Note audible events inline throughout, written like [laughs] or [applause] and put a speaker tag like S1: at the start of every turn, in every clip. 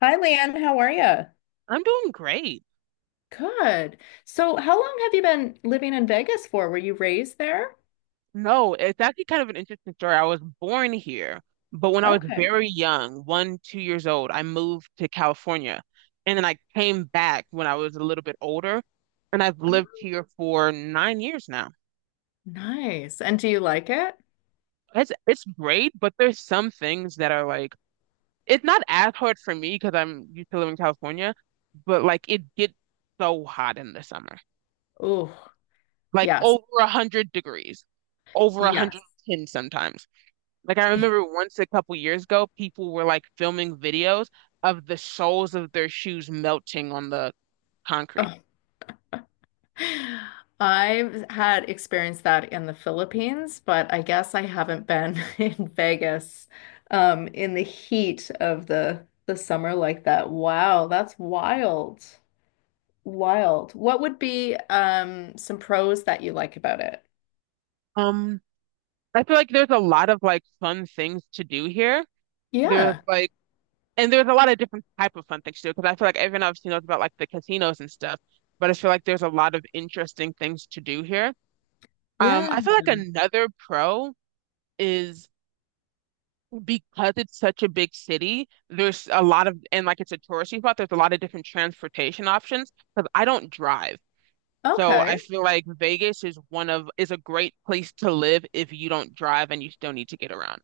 S1: Hi, Lan. How are you?
S2: I'm doing great.
S1: Good. So, how long have you been living in Vegas for? Were you raised there?
S2: No, it's actually kind of an interesting story. I was born here, but when I was
S1: Okay.
S2: very young, one, 2 years old, I moved to California. And then I came back when I was a little bit older, and I've lived
S1: Oh.
S2: here for 9 years now.
S1: Nice. And do you like it?
S2: It's great, but there's some things that are like it's not as hard for me because I'm used to living in California, but like it gets so hot in the summer.
S1: Oh,
S2: Like
S1: yes.
S2: over 100 degrees, over a hundred
S1: Yes.
S2: and ten sometimes. Like I remember once a couple years ago, people were like filming videos of the soles of their shoes melting on the concrete.
S1: Oh. I've had experienced that in the Philippines, but I guess I haven't been [laughs] in Vegas in the heat of the summer like that. Wow, that's wild. Wild. What would be some pros that you like about it?
S2: Um, I feel like there's a lot of like fun things to do here. There's
S1: Yeah.
S2: like, and there's a lot of different type of fun things to do because I feel like everyone obviously knows about like the casinos and stuff, but I feel like there's a lot of interesting things to do here.
S1: Yeah.
S2: I feel like another pro is because it's such a big city, there's a lot of, and like it's a touristy spot, there's a lot of different transportation options because I don't drive. So I
S1: Okay.
S2: feel like Vegas is a great place to live if you don't drive and you still need to get around.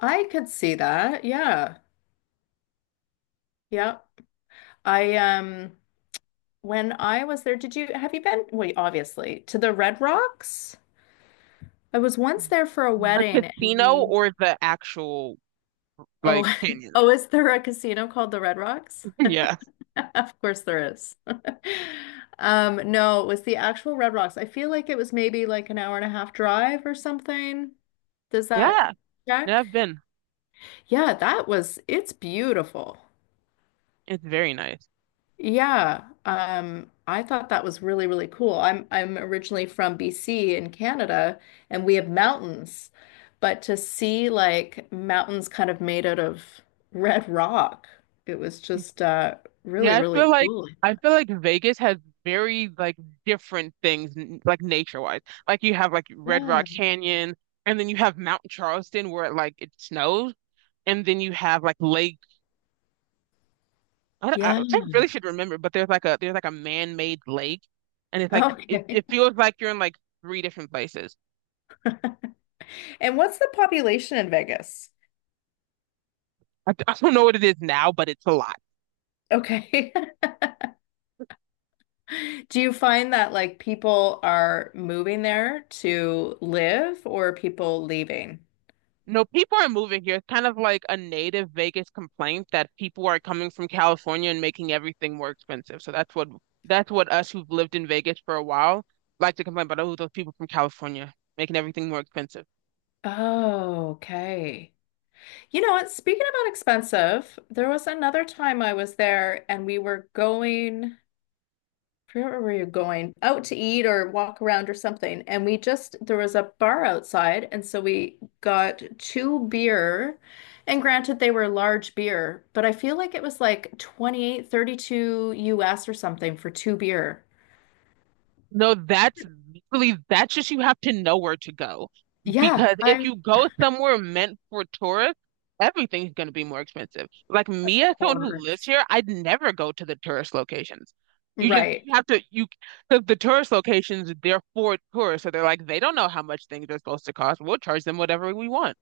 S1: I could see that. Yeah. Yeah. I When I was there, did you have you been? Well, obviously, to the Red Rocks? I was once there for a
S2: The
S1: wedding and
S2: casino
S1: we.
S2: or the actual
S1: Oh,
S2: like
S1: [laughs]
S2: canyon?
S1: oh, is there a casino called the Red Rocks?
S2: [laughs] Yeah.
S1: [laughs] Of course there is. [laughs] No, it was the actual Red Rocks. I feel like it was maybe like an hour and a half drive or something. Does that
S2: Yeah. Yeah,
S1: check?
S2: I've been.
S1: Yeah, it's beautiful.
S2: It's very nice.
S1: Yeah, I thought that was really, really cool. I'm originally from BC in Canada, and we have mountains, but to see like mountains kind of made out of red rock, it was just really,
S2: Yeah, I feel
S1: really
S2: like
S1: cool.
S2: I feel like Vegas has very like different things like nature-wise. Like you have like Red Rock
S1: Yeah,
S2: Canyon and then you have Mount Charleston where like it snows, and then you have like Lake— I, don't-
S1: yeah.
S2: I really should remember, but there's like a man-made lake, and it's like it,
S1: Okay.
S2: it
S1: [laughs]
S2: feels like you're in like three different places.
S1: And what's the population in Vegas?
S2: [laughs] I don't know what it is now, but it's a lot.
S1: Okay. [laughs] Do you find that like people are moving there to live or people leaving?
S2: No, people are moving here. It's kind of like a native Vegas complaint that people are coming from California and making everything more expensive. So that's what us who've lived in Vegas for a while like to complain about. Oh, those people from California making everything more expensive.
S1: Oh, okay. You know what? Speaking about expensive, there was another time I was there and we were going, I forget where we were going, out to eat or walk around or something. And there was a bar outside. And so we got two beer. And granted, they were large beer, but I feel like it was like 28, 30 US or something for two beer.
S2: No, that's just— you have to know where to go.
S1: Yeah,
S2: Because if
S1: I'm
S2: you go somewhere meant for tourists, everything's going to be more expensive. Like
S1: of
S2: me, as someone who lives
S1: course.
S2: here, I'd never go to the tourist locations. You just
S1: Right.
S2: you have to you because the tourist locations, they're for tourists, so they're like they don't know how much things are supposed to cost. We'll charge them whatever we want.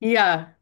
S1: Yeah.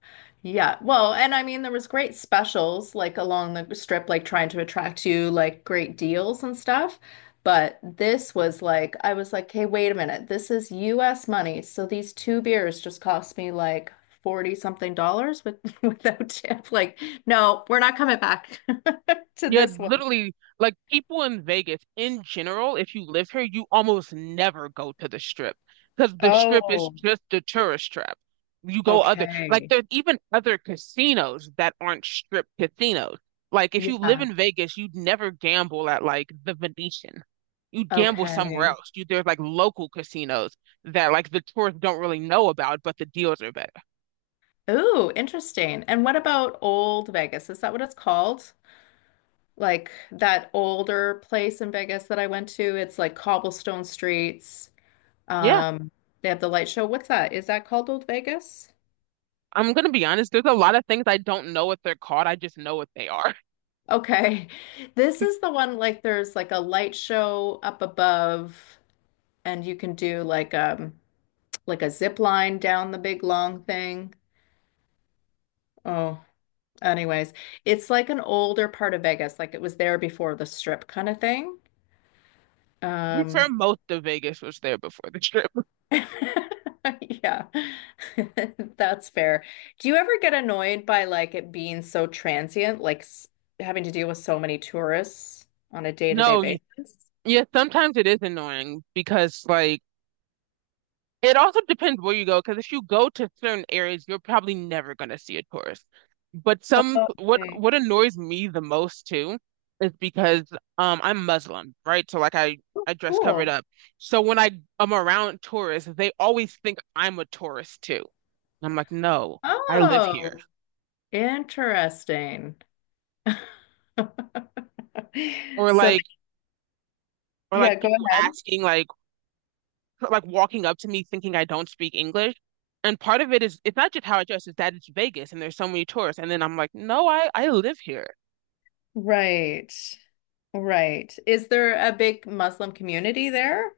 S1: Yeah. Well, and I mean, there was great specials like along the strip, like trying to attract you like great deals and stuff. But this was like, I was like, hey, wait a minute. This is US money. So these two beers just cost me like 40 something dollars with [laughs] without tip. Like, no, we're not coming back [laughs] to
S2: Yeah,
S1: this one.
S2: literally, like people in Vegas in general, if you live here, you almost never go to the strip because the strip is
S1: Oh,
S2: just the tourist trap. You go other, like,
S1: okay.
S2: there's even other casinos that aren't strip casinos. Like, if you live
S1: Yeah.
S2: in Vegas, you'd never gamble at like the Venetian. You'd gamble somewhere
S1: Okay.
S2: else. You there's like local casinos that like the tourists don't really know about, but the deals are better.
S1: Ooh, interesting. And what about Old Vegas? Is that what it's called? Like that older place in Vegas that I went to. It's like cobblestone streets.
S2: Yeah,
S1: Um, they have the light show. What's that? Is that called Old Vegas?
S2: I'm gonna be honest. There's a lot of things I don't know what they're called. I just know what they are.
S1: Okay. [laughs] This is the one, like there's like a light show up above, and you can do like a zip line down the big long thing. Oh, anyways, it's like an older part of Vegas, like it was there before the strip kind of thing.
S2: I'm sure
S1: Um
S2: most of Vegas was there before the trip.
S1: [laughs] Yeah, [laughs] that's fair. Do you ever get annoyed by like it being so transient, like s having to deal with so many tourists on a day-to-day
S2: No,
S1: basis?
S2: yeah, sometimes it is annoying because like it also depends where you go. Because if you go to certain areas, you're probably never gonna see a tourist. But some
S1: Okay.
S2: what annoys me the most too is because I'm Muslim, right? So like I
S1: Oh,
S2: I dress covered
S1: cool.
S2: up. So when I am around tourists, they always think I'm a tourist too. And I'm like, no, I live here.
S1: Oh, interesting. [laughs]
S2: Or
S1: So,
S2: like or
S1: yeah,
S2: like
S1: go
S2: people
S1: ahead.
S2: asking, like walking up to me thinking I don't speak English. And part of it is it's not just how I dress, it's that it's Vegas and there's so many tourists. And then I'm like, no, I live here.
S1: Right, right. Is there a big Muslim community there?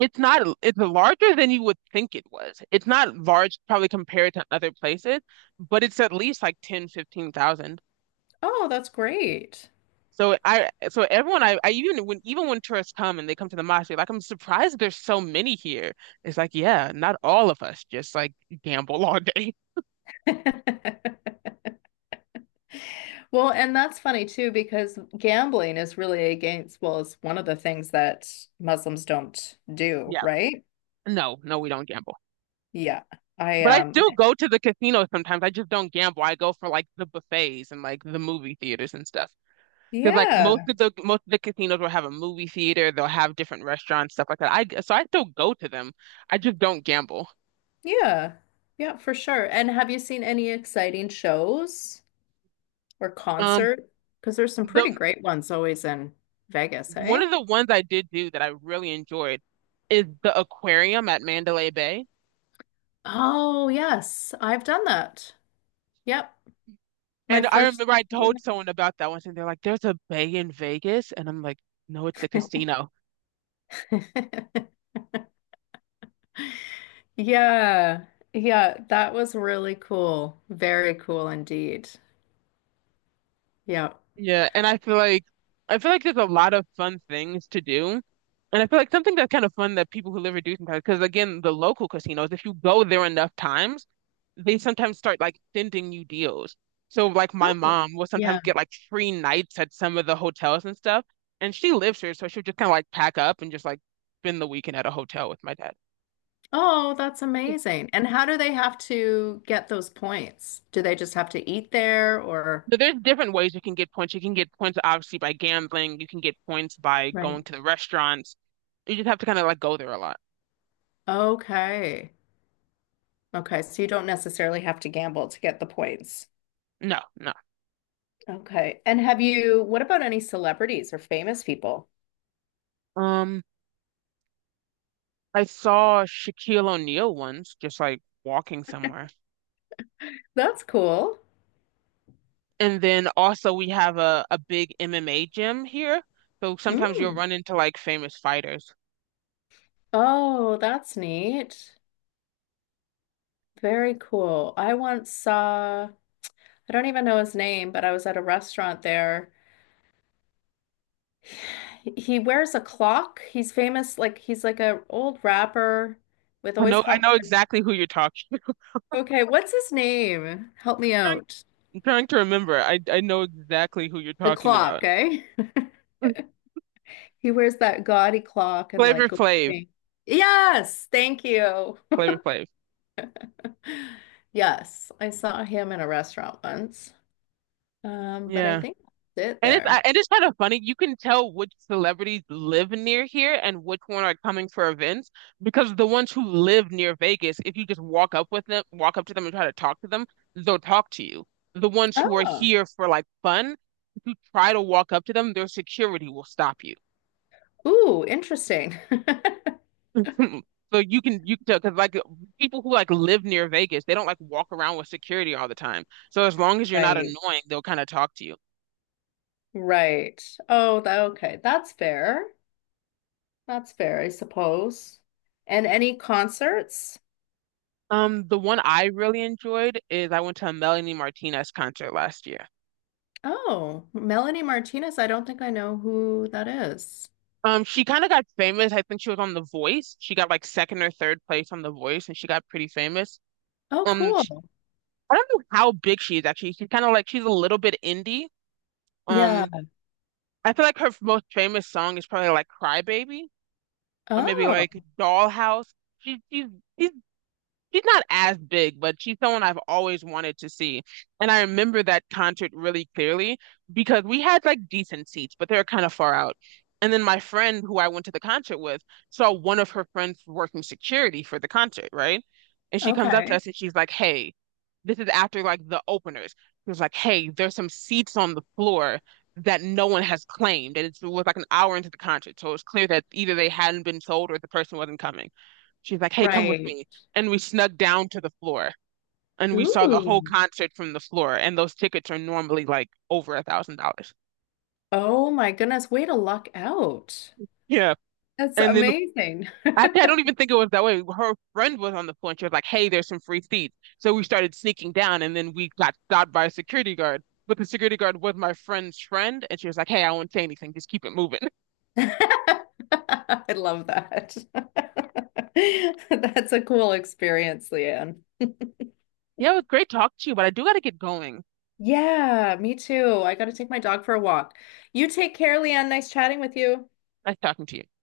S2: It's not It's larger than you would think it was. It's not large probably compared to other places, but it's at least like 10 15,000.
S1: Oh, that's great.
S2: So everyone— I even when tourists come and they come to the mosque, they're like, I'm surprised there's so many here. It's like, yeah, not all of us just like gamble all day. [laughs]
S1: [laughs] Well, and that's funny too, because gambling is really against, well, it's one of the things that Muslims don't do,
S2: Yeah.
S1: right?
S2: No, no, we don't gamble.
S1: Yeah. I,
S2: But I
S1: um,
S2: still go to the casino sometimes. I just don't gamble. I go for like the buffets and like the movie theaters and stuff. Because like most
S1: yeah,
S2: of the most of the casinos will have a movie theater. They'll have different restaurants, stuff like that. I still go to them. I just don't gamble.
S1: yeah, yeah, for sure. And have you seen any exciting shows or
S2: Um,
S1: concert? Because there's some pretty
S2: the
S1: great ones always in Vegas,
S2: one
S1: hey?
S2: of the ones I did do that I really enjoyed is the aquarium at Mandalay Bay.
S1: Oh, yes, I've done that. Yep. My
S2: And I
S1: first.
S2: remember I
S1: Yeah.
S2: told someone about that once, and they're like, "There's a bay in Vegas," and I'm like, "No, it's a casino."
S1: [laughs] Yeah, yeah, that was really cool. Very cool indeed. Yeah.
S2: Yeah, and I feel like there's a lot of fun things to do. And I feel like something that's kind of fun that people who live here do sometimes, because again, the local casinos, if you go there enough times, they sometimes start like sending you deals. So like my
S1: Oh,
S2: mom will sometimes
S1: yeah.
S2: get like free nights at some of the hotels and stuff. And she lives here, so she'll just kind of like pack up and just like spend the weekend at a hotel with my dad.
S1: Oh, that's amazing. And how do they have to get those points? Do they just have to eat there or?
S2: So there's different ways you can get points. You can get points obviously by gambling. You can get points by
S1: Right.
S2: going to the restaurants. You just have to kind of like go there a lot.
S1: Okay. Okay. So you don't necessarily have to gamble to get the points.
S2: No, no.
S1: Okay. And what about any celebrities or famous people?
S2: Um, I saw Shaquille O'Neal once, just like walking somewhere.
S1: That's cool.
S2: And then also we have a big MMA gym here. So sometimes you'll
S1: Mm.
S2: run into like famous fighters.
S1: Oh, that's neat. Very cool. I once saw, I don't even know his name, but I was at a restaurant there. He wears a clock. He's famous, like he's like a old rapper with
S2: I
S1: always
S2: know I
S1: hot
S2: know
S1: women.
S2: exactly who you're talking. [laughs]
S1: Okay, what's his name? Help me
S2: Trying,
S1: out.
S2: I'm trying to remember. I know exactly who you're
S1: The
S2: talking
S1: clock,
S2: about.
S1: eh?
S2: [laughs]
S1: He wears that gaudy clock and like
S2: Flavor
S1: gold
S2: Flav.
S1: chain. Yes, thank you.
S2: Flavor Flav.
S1: [laughs] Yes, I saw him in a restaurant once. But I
S2: Yeah.
S1: think that's it
S2: And it's I-
S1: there.
S2: and it's kind of funny. You can tell which celebrities live near here and which one are coming for events because the ones who live near Vegas, if you just walk up to them and try to talk to them, they'll talk to you. The ones who are
S1: Oh,
S2: here for like fun, if you try to walk up to them, their security will stop you.
S1: ooh, interesting. [laughs]
S2: [laughs] So you can tell because like people who like live near Vegas, they don't like walk around with security all the time. So as long as you're not
S1: Right,
S2: annoying, they'll kind of talk to you.
S1: right. Oh, okay, that's fair. That's fair, I suppose. And any concerts?
S2: The one I really enjoyed is I went to a Melanie Martinez concert last year.
S1: Oh, Melanie Martinez. I don't think I know who that is.
S2: She kind of got famous. I think she was on The Voice. She got like second or third place on The Voice, and she got pretty famous.
S1: Oh,
S2: Um, sh-
S1: cool.
S2: I don't know how big she is actually. She's kind of like she's a little bit indie.
S1: Yeah.
S2: Um, I feel like her most famous song is probably like Cry Baby or maybe
S1: Oh,
S2: like Dollhouse. She she's she's she's not as big, but she's someone I've always wanted to see. And I remember that concert really clearly because we had like decent seats, but they were kind of far out. And then my friend who I went to the concert with saw one of her friends working security for the concert, right? And she comes up to
S1: okay.
S2: us and she's like, "Hey," this is after like the openers. She was like, "Hey, there's some seats on the floor that no one has claimed." And it was like an hour into the concert. So it's clear that either they hadn't been sold or the person wasn't coming. She's like, "Hey, come with
S1: Right.
S2: me," and we snuck down to the floor and we saw the whole
S1: Ooh.
S2: concert from the floor. And those tickets are normally like over $1,000.
S1: Oh my goodness. Way to luck out.
S2: Yeah.
S1: That's
S2: And then
S1: amazing.
S2: actually, I don't even think it was that way. Her friend was on the floor and she was like, "Hey, there's some free seats." So we started sneaking down and then we got stopped by a security guard. But the security guard was my friend's friend and she was like, "Hey, I won't say anything. Just keep it moving." [laughs]
S1: [laughs] I love that. [laughs] That's a cool experience, Leanne.
S2: Yeah, it was great talking to you, but I do got to get going.
S1: Yeah, me too. I got to take my dog for a walk. You take care, Leanne. Nice chatting with you.
S2: Nice talking to you.